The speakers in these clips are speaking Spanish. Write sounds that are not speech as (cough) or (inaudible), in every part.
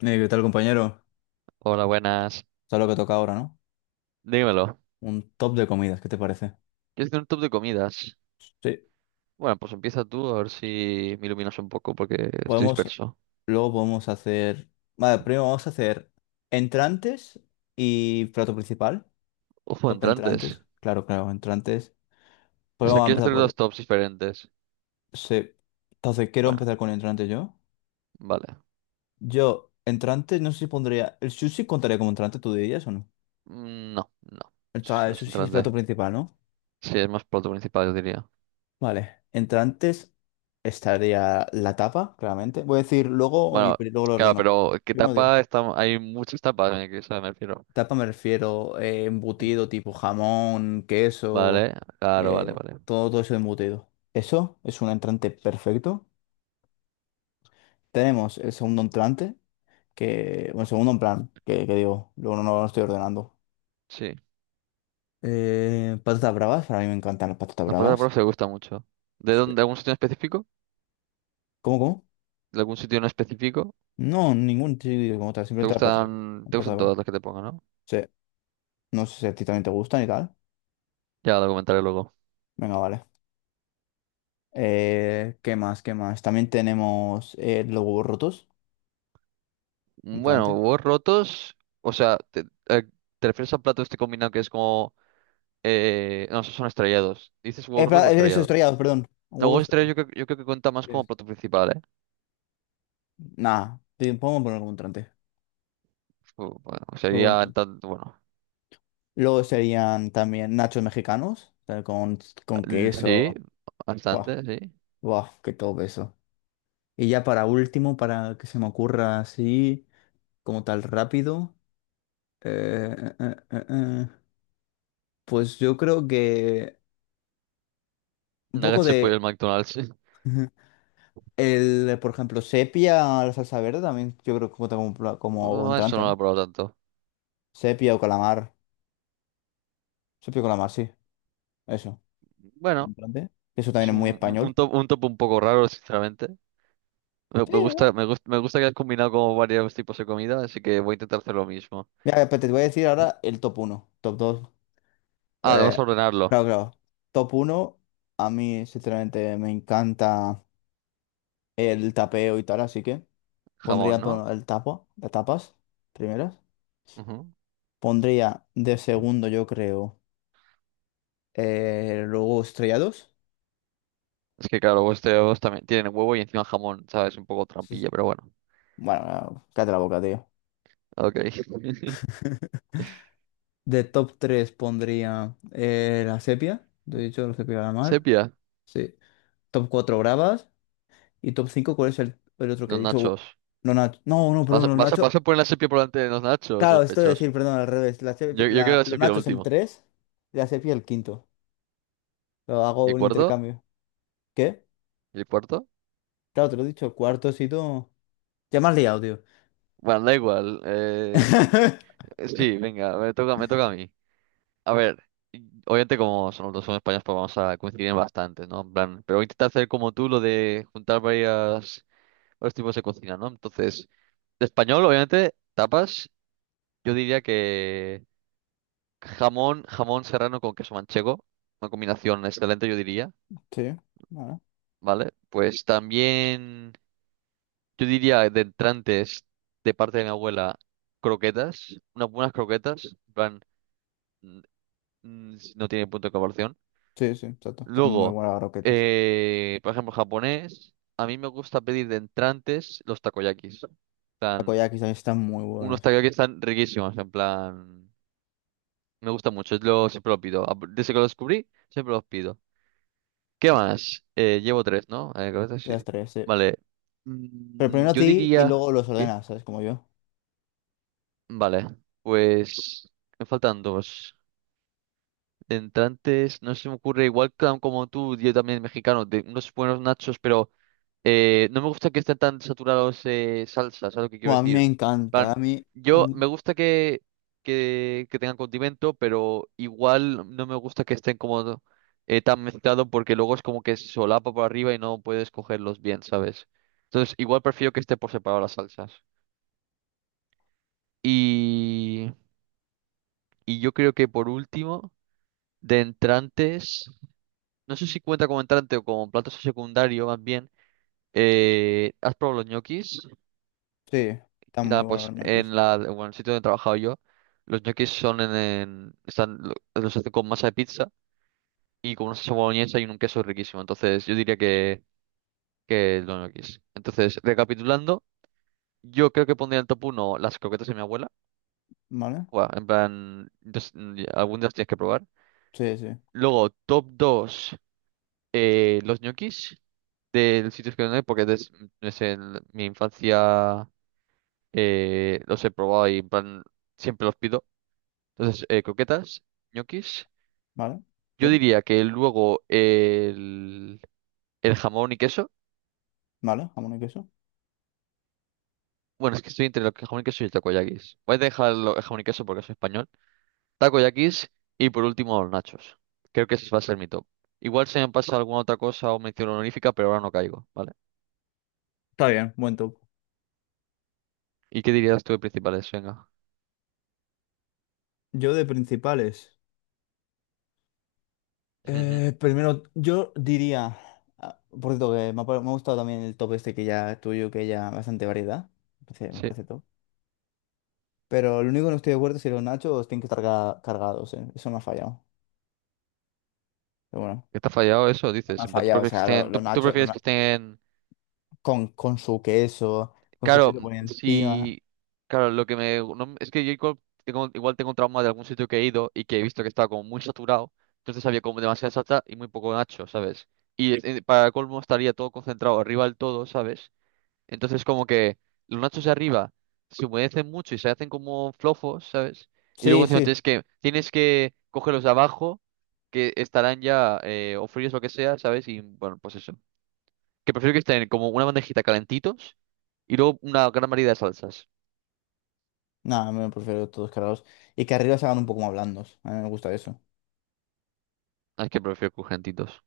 ¿Qué tal, compañero? Hola, buenas. ¿Sabes lo que toca ahora, no? Dímelo. Un top de comidas, ¿qué te parece? ¿Quieres hacer un top de comidas? Sí. Bueno, pues empieza tú a ver si me iluminas un poco porque estoy Podemos, disperso. luego podemos hacer. Vale, primero vamos a hacer entrantes y plato principal. Ojo, Top entrantes. entrantes. Claro, claro, entrantes. O Pues sea, vamos a ¿quieres empezar hacer dos por. tops diferentes? Sí. Entonces, quiero Bueno, empezar con entrantes yo. vale. Yo, entrantes, no sé si pondría. ¿El sushi contaría como entrante, tú dirías o no? Mm, no, no. O Eso sea, sí el no es sushi es plato entrante. principal, ¿no? Sí, es más plato principal, yo diría. Vale, entrantes estaría la tapa, claramente. Voy a decir luego y Bueno, luego lo claro, ordono. pero ¿qué Primero digo. tapa? Está... Hay muchas tapas, en el que eso me refiero. Tapa me refiero embutido tipo jamón, queso, Vale, claro, vale, eh, vale. todo eso embutido. Eso es un entrante perfecto. Tenemos el segundo entrante, que, bueno, segundo en plan, que digo, luego no lo estoy ordenando. Sí. Patatas bravas, para mí me encantan las patatas Las patatas bravas. bravas te gustan mucho. ¿De Sí. dónde? ¿De algún sitio en específico? Cómo? ¿De algún sitio en específico? No, ningún chile como tal, simplemente las patatas. Las Te patatas gustan todas bravas. las que te pongan, no? Sí. No sé si a ti también te gustan y tal. Ya lo comentaré luego. Venga, vale. ¿Qué más? ¿Qué más? También tenemos los huevos rotos. Bueno, Entrante. huevos rotos, o sea, eh, te refieres al plato este combinado que es como... no, esos son estrellados. ¿Dices huevos rotos o Espera, eso, estrellados? estrellados, perdón. No, Huevos huevos estrellados estrellados. yo, creo que cuenta más como Yes. plato principal, ¿eh? Nah, podemos poner como entrante. Bueno, Huevo sería... entrante. Bueno, Luego serían también nachos mexicanos, tal, con sí, queso. Buah, bastante, sí. buah, qué todo eso. Y ya para último, para que se me ocurra así, como tal rápido, eh, eh, eh, eh, eh, pues yo creo que un poco Nuggets de pollo del de... McDonald's, sí. El, por ejemplo, sepia, la salsa verde también, yo creo que cuenta como, como Mm, eso entrante, no lo ¿no? he probado tanto. Sepia o calamar. Sepia o calamar, sí. Eso. Como Bueno, entrante. Eso también es es un, muy un- un español. top, un top un poco raro, sinceramente. Me, Sí. me gusta, me gusta, me gusta que has combinado como varios tipos de comida, así que voy a intentar hacer lo mismo. Mira, pues te voy a decir ahora el top uno top dos. Ah, Eh, vamos a claro, ordenarlo. claro. Top uno a mí sinceramente me encanta el tapeo y tal, así que Jamón, pondría ¿no? el tapo, las tapas primeras. Ujú. Pondría de segundo, yo creo, luego estrellados. Es que claro, vuestros también tienen huevo y encima jamón, ¿sabes? Un poco Sí, sí. trampilla, pero bueno. Bueno, cállate la boca, tío. Ok. (laughs) De top 3 pondría la sepia, lo he dicho, la sepia de la mar. Sepia, Sí. Top 4 bravas. Y top cinco, ¿cuál es el otro que he los nachos. dicho? Los nachos. No, no, ¿Vas perdón, a, los vas a, nachos. vas a poner la sepia por delante de los nachos, Claro, esto de sospechosos? decir, perdón, al revés. Yo creo que la Los sepia el nachos el último. 3 y la sepia el quinto. Lo ¿Y hago el un cuarto? intercambio. ¿Qué? ¿Y el cuarto? Claro, te lo he dicho, el cuarto sitio. Ya me has liado, tío. Bueno, da igual. (laughs) Sí, venga, me toca a mí. A ver, y- obviamente como son, los dos son españoles, pues vamos a coincidir en bastante, ¿no? En plan, pero voy a intentar hacer como tú lo de juntar varias, varios tipos de cocina, ¿no? Entonces, de español, obviamente, tapas. Yo diría que jamón, jamón serrano con queso manchego, una combinación excelente, yo diría, Sí, bueno. ¿vale? Pues también, yo diría de entrantes de parte de mi abuela, croquetas, unas buenas croquetas, en plan, mm, no tiene punto de comparación. Sí, sí, exacto. Están muy Luego, buenas las roquetas. Por ejemplo, japonés, a mí me gusta pedir de entrantes los takoyakis. En plan, Takoyakis también están muy unos buenos. takoyakis están riquísimos, en plan, me gusta mucho, es lo, siempre lo pido. Desde que lo descubrí, siempre los pido. ¿Qué más? Llevo tres, ¿no? Correcto, sí, Las sí. tres, sí. Vale. Pero primero a Yo ti y diría... luego los ¿Qué? ordenas, ¿sabes? Como yo. Vale. Pues... Me faltan dos. De entrantes, no se me ocurre, igual ca- como tú, yo también mexicano, de unos buenos nachos, pero no me gusta que estén tan saturados salsas, ¿sabes lo que quiero Bueno, a mí me decir? encanta, Plan, a mí, a yo mí- me gusta que tengan condimento, pero igual no me gusta que estén como tan mezclados porque luego es como que se solapa por arriba y no puedes cogerlos bien, ¿sabes? Entonces, igual prefiero que esté por separado las salsas. Y, y yo creo que por último, de entrantes. No sé si cuenta como entrante o como plato secundario, más bien. ¿Has probado los ñoquis? sí, están Y muy nada, buenos pues los en ñoquis, la, bueno, en el sitio donde he trabajado yo, los ñoquis son están, los hacen con masa de pizza y con una salsa boloñesa y un queso riquísimo. Entonces, yo diría que los ñoquis. Entonces, recapitulando, yo creo que pondría en top uno las croquetas de mi abuela. ¿vale? Buah, en plan, entonces, algún día las tienes que probar. Sí, sí, Luego, top 2 los ñoquis. Del sitio que no hay porque des- es en mi infancia los he probado y en plan siempre los pido. Entonces, croquetas, ñoquis. ¿vale? Yo Sí, diría que luego el jamón y queso. ¿vale? Jamón y queso. Bueno, es que estoy entre el jamón y queso y el takoyakis. Voy a dejar el jamón y queso porque soy español. Takoyakis y por último los nachos. Creo que ese va a ser mi top. Igual se me pasa alguna otra cosa o mención honorífica, pero ahora no caigo, ¿vale? Está bien, buen top. ¿Y qué dirías tú de principales? Venga. Yo de principales, Ujú, primero, yo diría, ah, por cierto, que me ha, me ha gustado también el top este que ya tuyo, que ya bastante variedad, me sí. parece top. Pero lo único que no estoy de acuerdo es si los nachos tienen que estar cargados, eh. Eso me ha fallado, pero bueno, Que está fallado eso, me dices. ha En plan, tú fallado, o prefieres que sea, estén, los tú nachos, prefieres que estén. con, con su queso, con su Claro, queso por encima. si. Claro, lo que me. No- es que yo igual tengo un trauma de algún sitio que he ido y que he visto que estaba como muy saturado. Entonces había como demasiada salsa y muy poco nacho, ¿sabes? Y para colmo estaría todo concentrado arriba del todo, ¿sabes? Entonces como que los nachos de arriba se humedecen mucho y se hacen como flojos, ¿sabes? Y luego Sí, encima sí. tienes que coger los de abajo que estarán ya o fríos o lo que sea, ¿sabes? Y bueno, pues eso. Que prefiero que estén como una bandejita calentitos y luego una gran variedad de salsas. No, me prefiero todos cargados. Y que arriba se hagan un poco más blandos. A mí me gusta eso. Ah, es que prefiero crujientitos.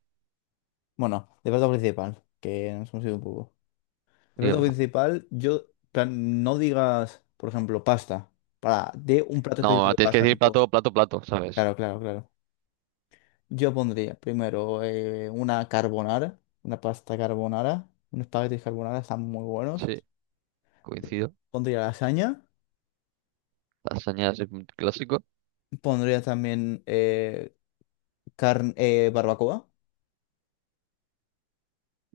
Bueno, de plato principal, que nos hemos ido un poco. De plato Dígame. principal, yo, plan, no digas, por ejemplo, pasta. Para, de un plato específico No, de tienes que pasta, decir tipo. plato, plato, plato, ¿sabes? Claro, claro, claro. Yo pondría primero una carbonara, una pasta carbonara, unos espaguetis carbonara, están muy buenos. Sí, coincido. Pondría lasaña. Lasaña es un clásico. Pondría también carne, barbacoa.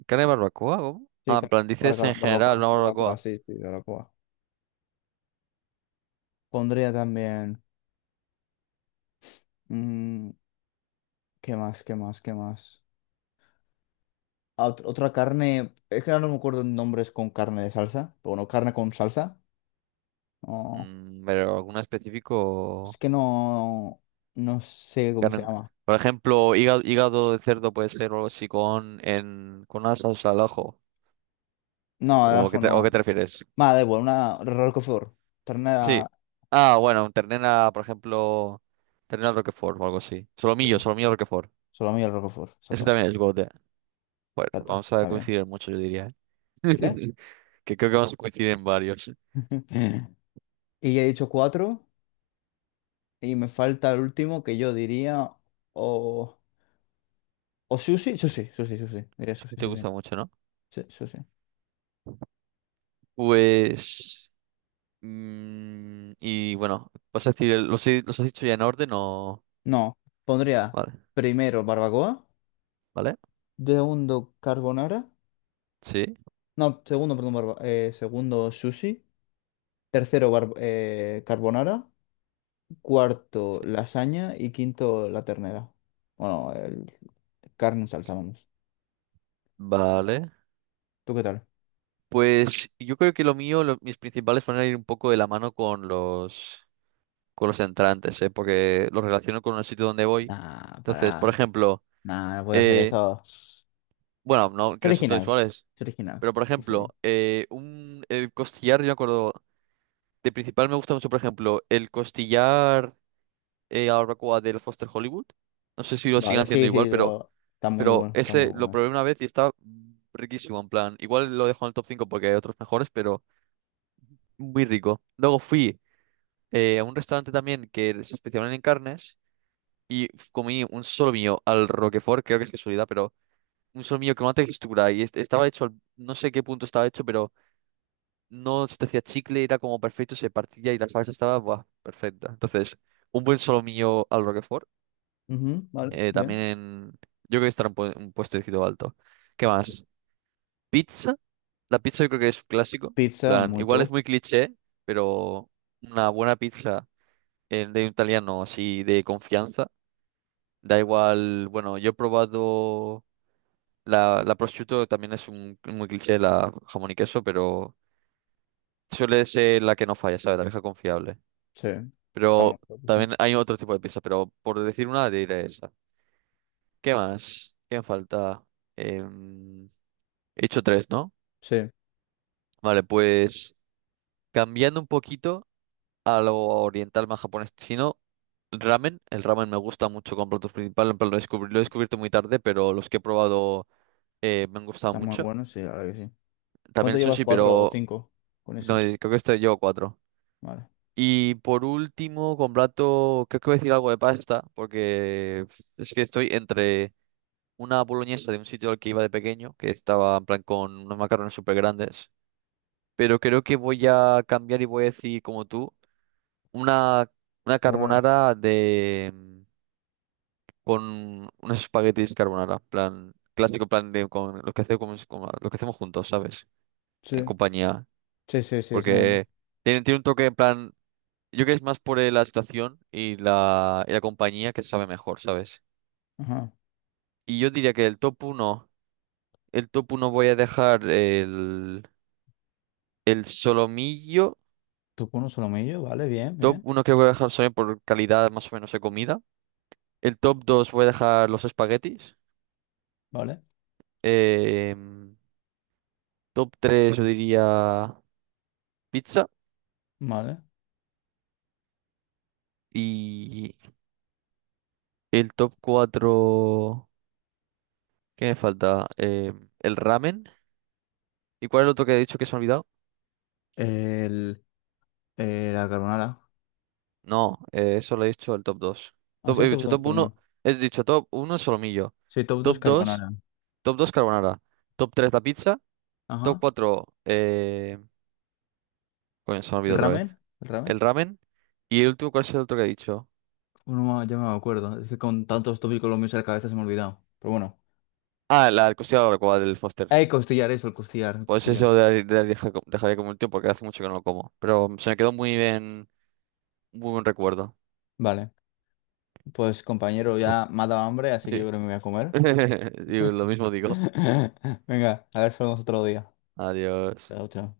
¿Carne de barbacoa? ¿Cómo? Sí, Ah, en plan, dices barbacoa, en general barbacoa, una barbacoa, barbacoa. sí, sí, barbacoa. Pondría también. mm, ¿Qué más? ¿Qué más? ¿Qué más? Ah, otra carne. Es que ahora no me acuerdo nombres con carne de salsa. Pero bueno, carne con salsa. No, Mm, pero alguna es específico. que no. No sé cómo se Carne- llama. por ejemplo, hígado, hígado de cerdo puede ser o algo así con, en, con una salsa al ajo. No, el ¿O qué ajo te, o qué no. te refieres? Nada, da igual, una Roquefort. Sí. Ternera. Ah, bueno, un ternera, por ejemplo, ternera Roquefort o algo así. Sí. Solomillo, solomillo Roquefort. Salami al Roquefort. Ese Exacto. también es GOAT, eh. Bueno, Exacto. vamos a Está bien. coincidir en mucho, yo diría. ¿Eh? ¿Qué? (laughs) Que creo que vamos a coincidir en varios. Sí. (laughs) Y ya he dicho cuatro. Y me falta el último que yo diría. O. O sushi. Sushi, sushi, sushi. Diría sushi, Te sí, sí. gusta mucho, ¿no? Sí, sushi. Pues... y bueno, vas a decir, el- ¿los, he- los has dicho ya en orden o...? No, pondría Vale, primero barbacoa, ¿vale? segundo carbonara, Sí, no, segundo, perdón, segundo sushi, tercero carbonara, cuarto sí. lasaña y quinto la ternera. Bueno, carne en salsa, vamos. Vale. ¿Tú qué tal? Pues yo creo que lo mío, lo- mis principales van a ir un poco de la mano con los entrantes, ¿eh? Porque los relaciono con el sitio donde voy. Nah, Entonces, por pará. ejemplo, Nah, no voy a hacer eh, eso. bueno, no, Es que no son todos original, iguales, es original. pero por ejemplo, Fíjate. El costillar, yo me acuerdo, de principal me gusta mucho, por ejemplo, el costillar a la barbacoa del Foster Hollywood. No sé si lo siguen Vale, haciendo sí, sí, igual, pero está ese muy lo bueno probé eso. una vez y está riquísimo, en plan. Igual lo dejo en el top 5 porque hay otros mejores, pero muy rico. Luego fui a un restaurante también que se especializa en carnes y comí un solomillo al Roquefort, creo que es casualidad, pero un solomillo con una textura y estaba hecho, no sé qué punto estaba hecho, pero no se te hacía chicle, era como perfecto, se partía y la salsa estaba buah, perfecta. Entonces, un buen solomillo al Roquefort, Ujú, vale, bien. también yo creo que estará un puestecito alto. ¿Qué Sí. más? Pizza, la pizza yo creo que es un clásico, Pizza, plan, muy igual es top. muy cliché, pero una buena pizza de un italiano así de confianza. Da igual, bueno, yo he probado la prosciutto también es un cliché de la jamón y queso, pero suele ser la que no falla, ¿sabes? La vieja confiable. Sí, está muy Pero top, sí. también hay otro tipo de pizza, pero por decir una, diré esa. ¿Qué más? ¿Qué me falta? Em, he hecho tres, ¿no? Sí. Vale, pues cambiando un poquito a lo oriental más japonés chino, ramen. El ramen me gusta mucho con platos principales, en plan, lo he descubierto muy tarde, pero los que he probado me han gustado Está muy mucho. bueno, sí, ahora que sí. También ¿Cuánto el llevas? sushi, ¿Cuatro o pero cinco con no, ese? creo que este llevo cuatro. Vale. Y por último, con plato, creo que voy a decir algo de pasta, porque es que estoy entre una boloñesa de un sitio al que iba de pequeño, que estaba en plan con unos macarrones súper grandes, pero creo que voy a cambiar y voy a decir, como tú, una, una Carbonara. carbonara de con unos espaguetis carbonara, plan clásico, plan de con lo que hacemos, lo que hacemos juntos, ¿sabes? En Sí, compañía, sí, sí, sí, esa onda. porque tiene un toque en plan yo creo que es más por la situación y la compañía que sabe mejor, ¿sabes? Ajá. Y yo diría que el top uno voy a dejar el solomillo. Tú con un solomillo, vale, bien, Top bien. uno creo que voy a dejar solomillo por calidad más o menos de comida. El top 2 voy a dejar los espaguetis. Vale, Em, top 3 yo diría pizza. vale. Y el top 4 ¿qué me falta? El ramen. ¿Y cuál es el otro que he dicho que se me ha olvidado? El, la carbonara. No, eso lo he dicho el top 2. Ah, sí, He top dicho 2, top uno, perdón. he dicho top uno solomillo. Sí, top 2 Top 2, carbonara. top 2 carbonara. Top 3 la pizza. Top Ajá. 4, coño, se me ¿El olvidó otra vez. ramen? ¿El El ramen? ramen. Y el último, ¿cuál es el otro que he dicho? Uno ya me acuerdo. Es que con tantos tópicos los míos en la cabeza se me ha olvidado. Pero bueno. Ah, la el costilla de la barbacoa del Foster. Hay costillar eso, el costillar, el Pues costillar. eso dejaría como último porque hace mucho que no lo como. Pero se me quedó muy bien, muy buen recuerdo. Vale. Pues compañero, ya me ha dado hambre, así que yo Sí. creo que me voy a comer. (laughs) Digo, lo mismo digo. (laughs) Venga, a ver si lo vemos otro día. Adiós. Chao, chao.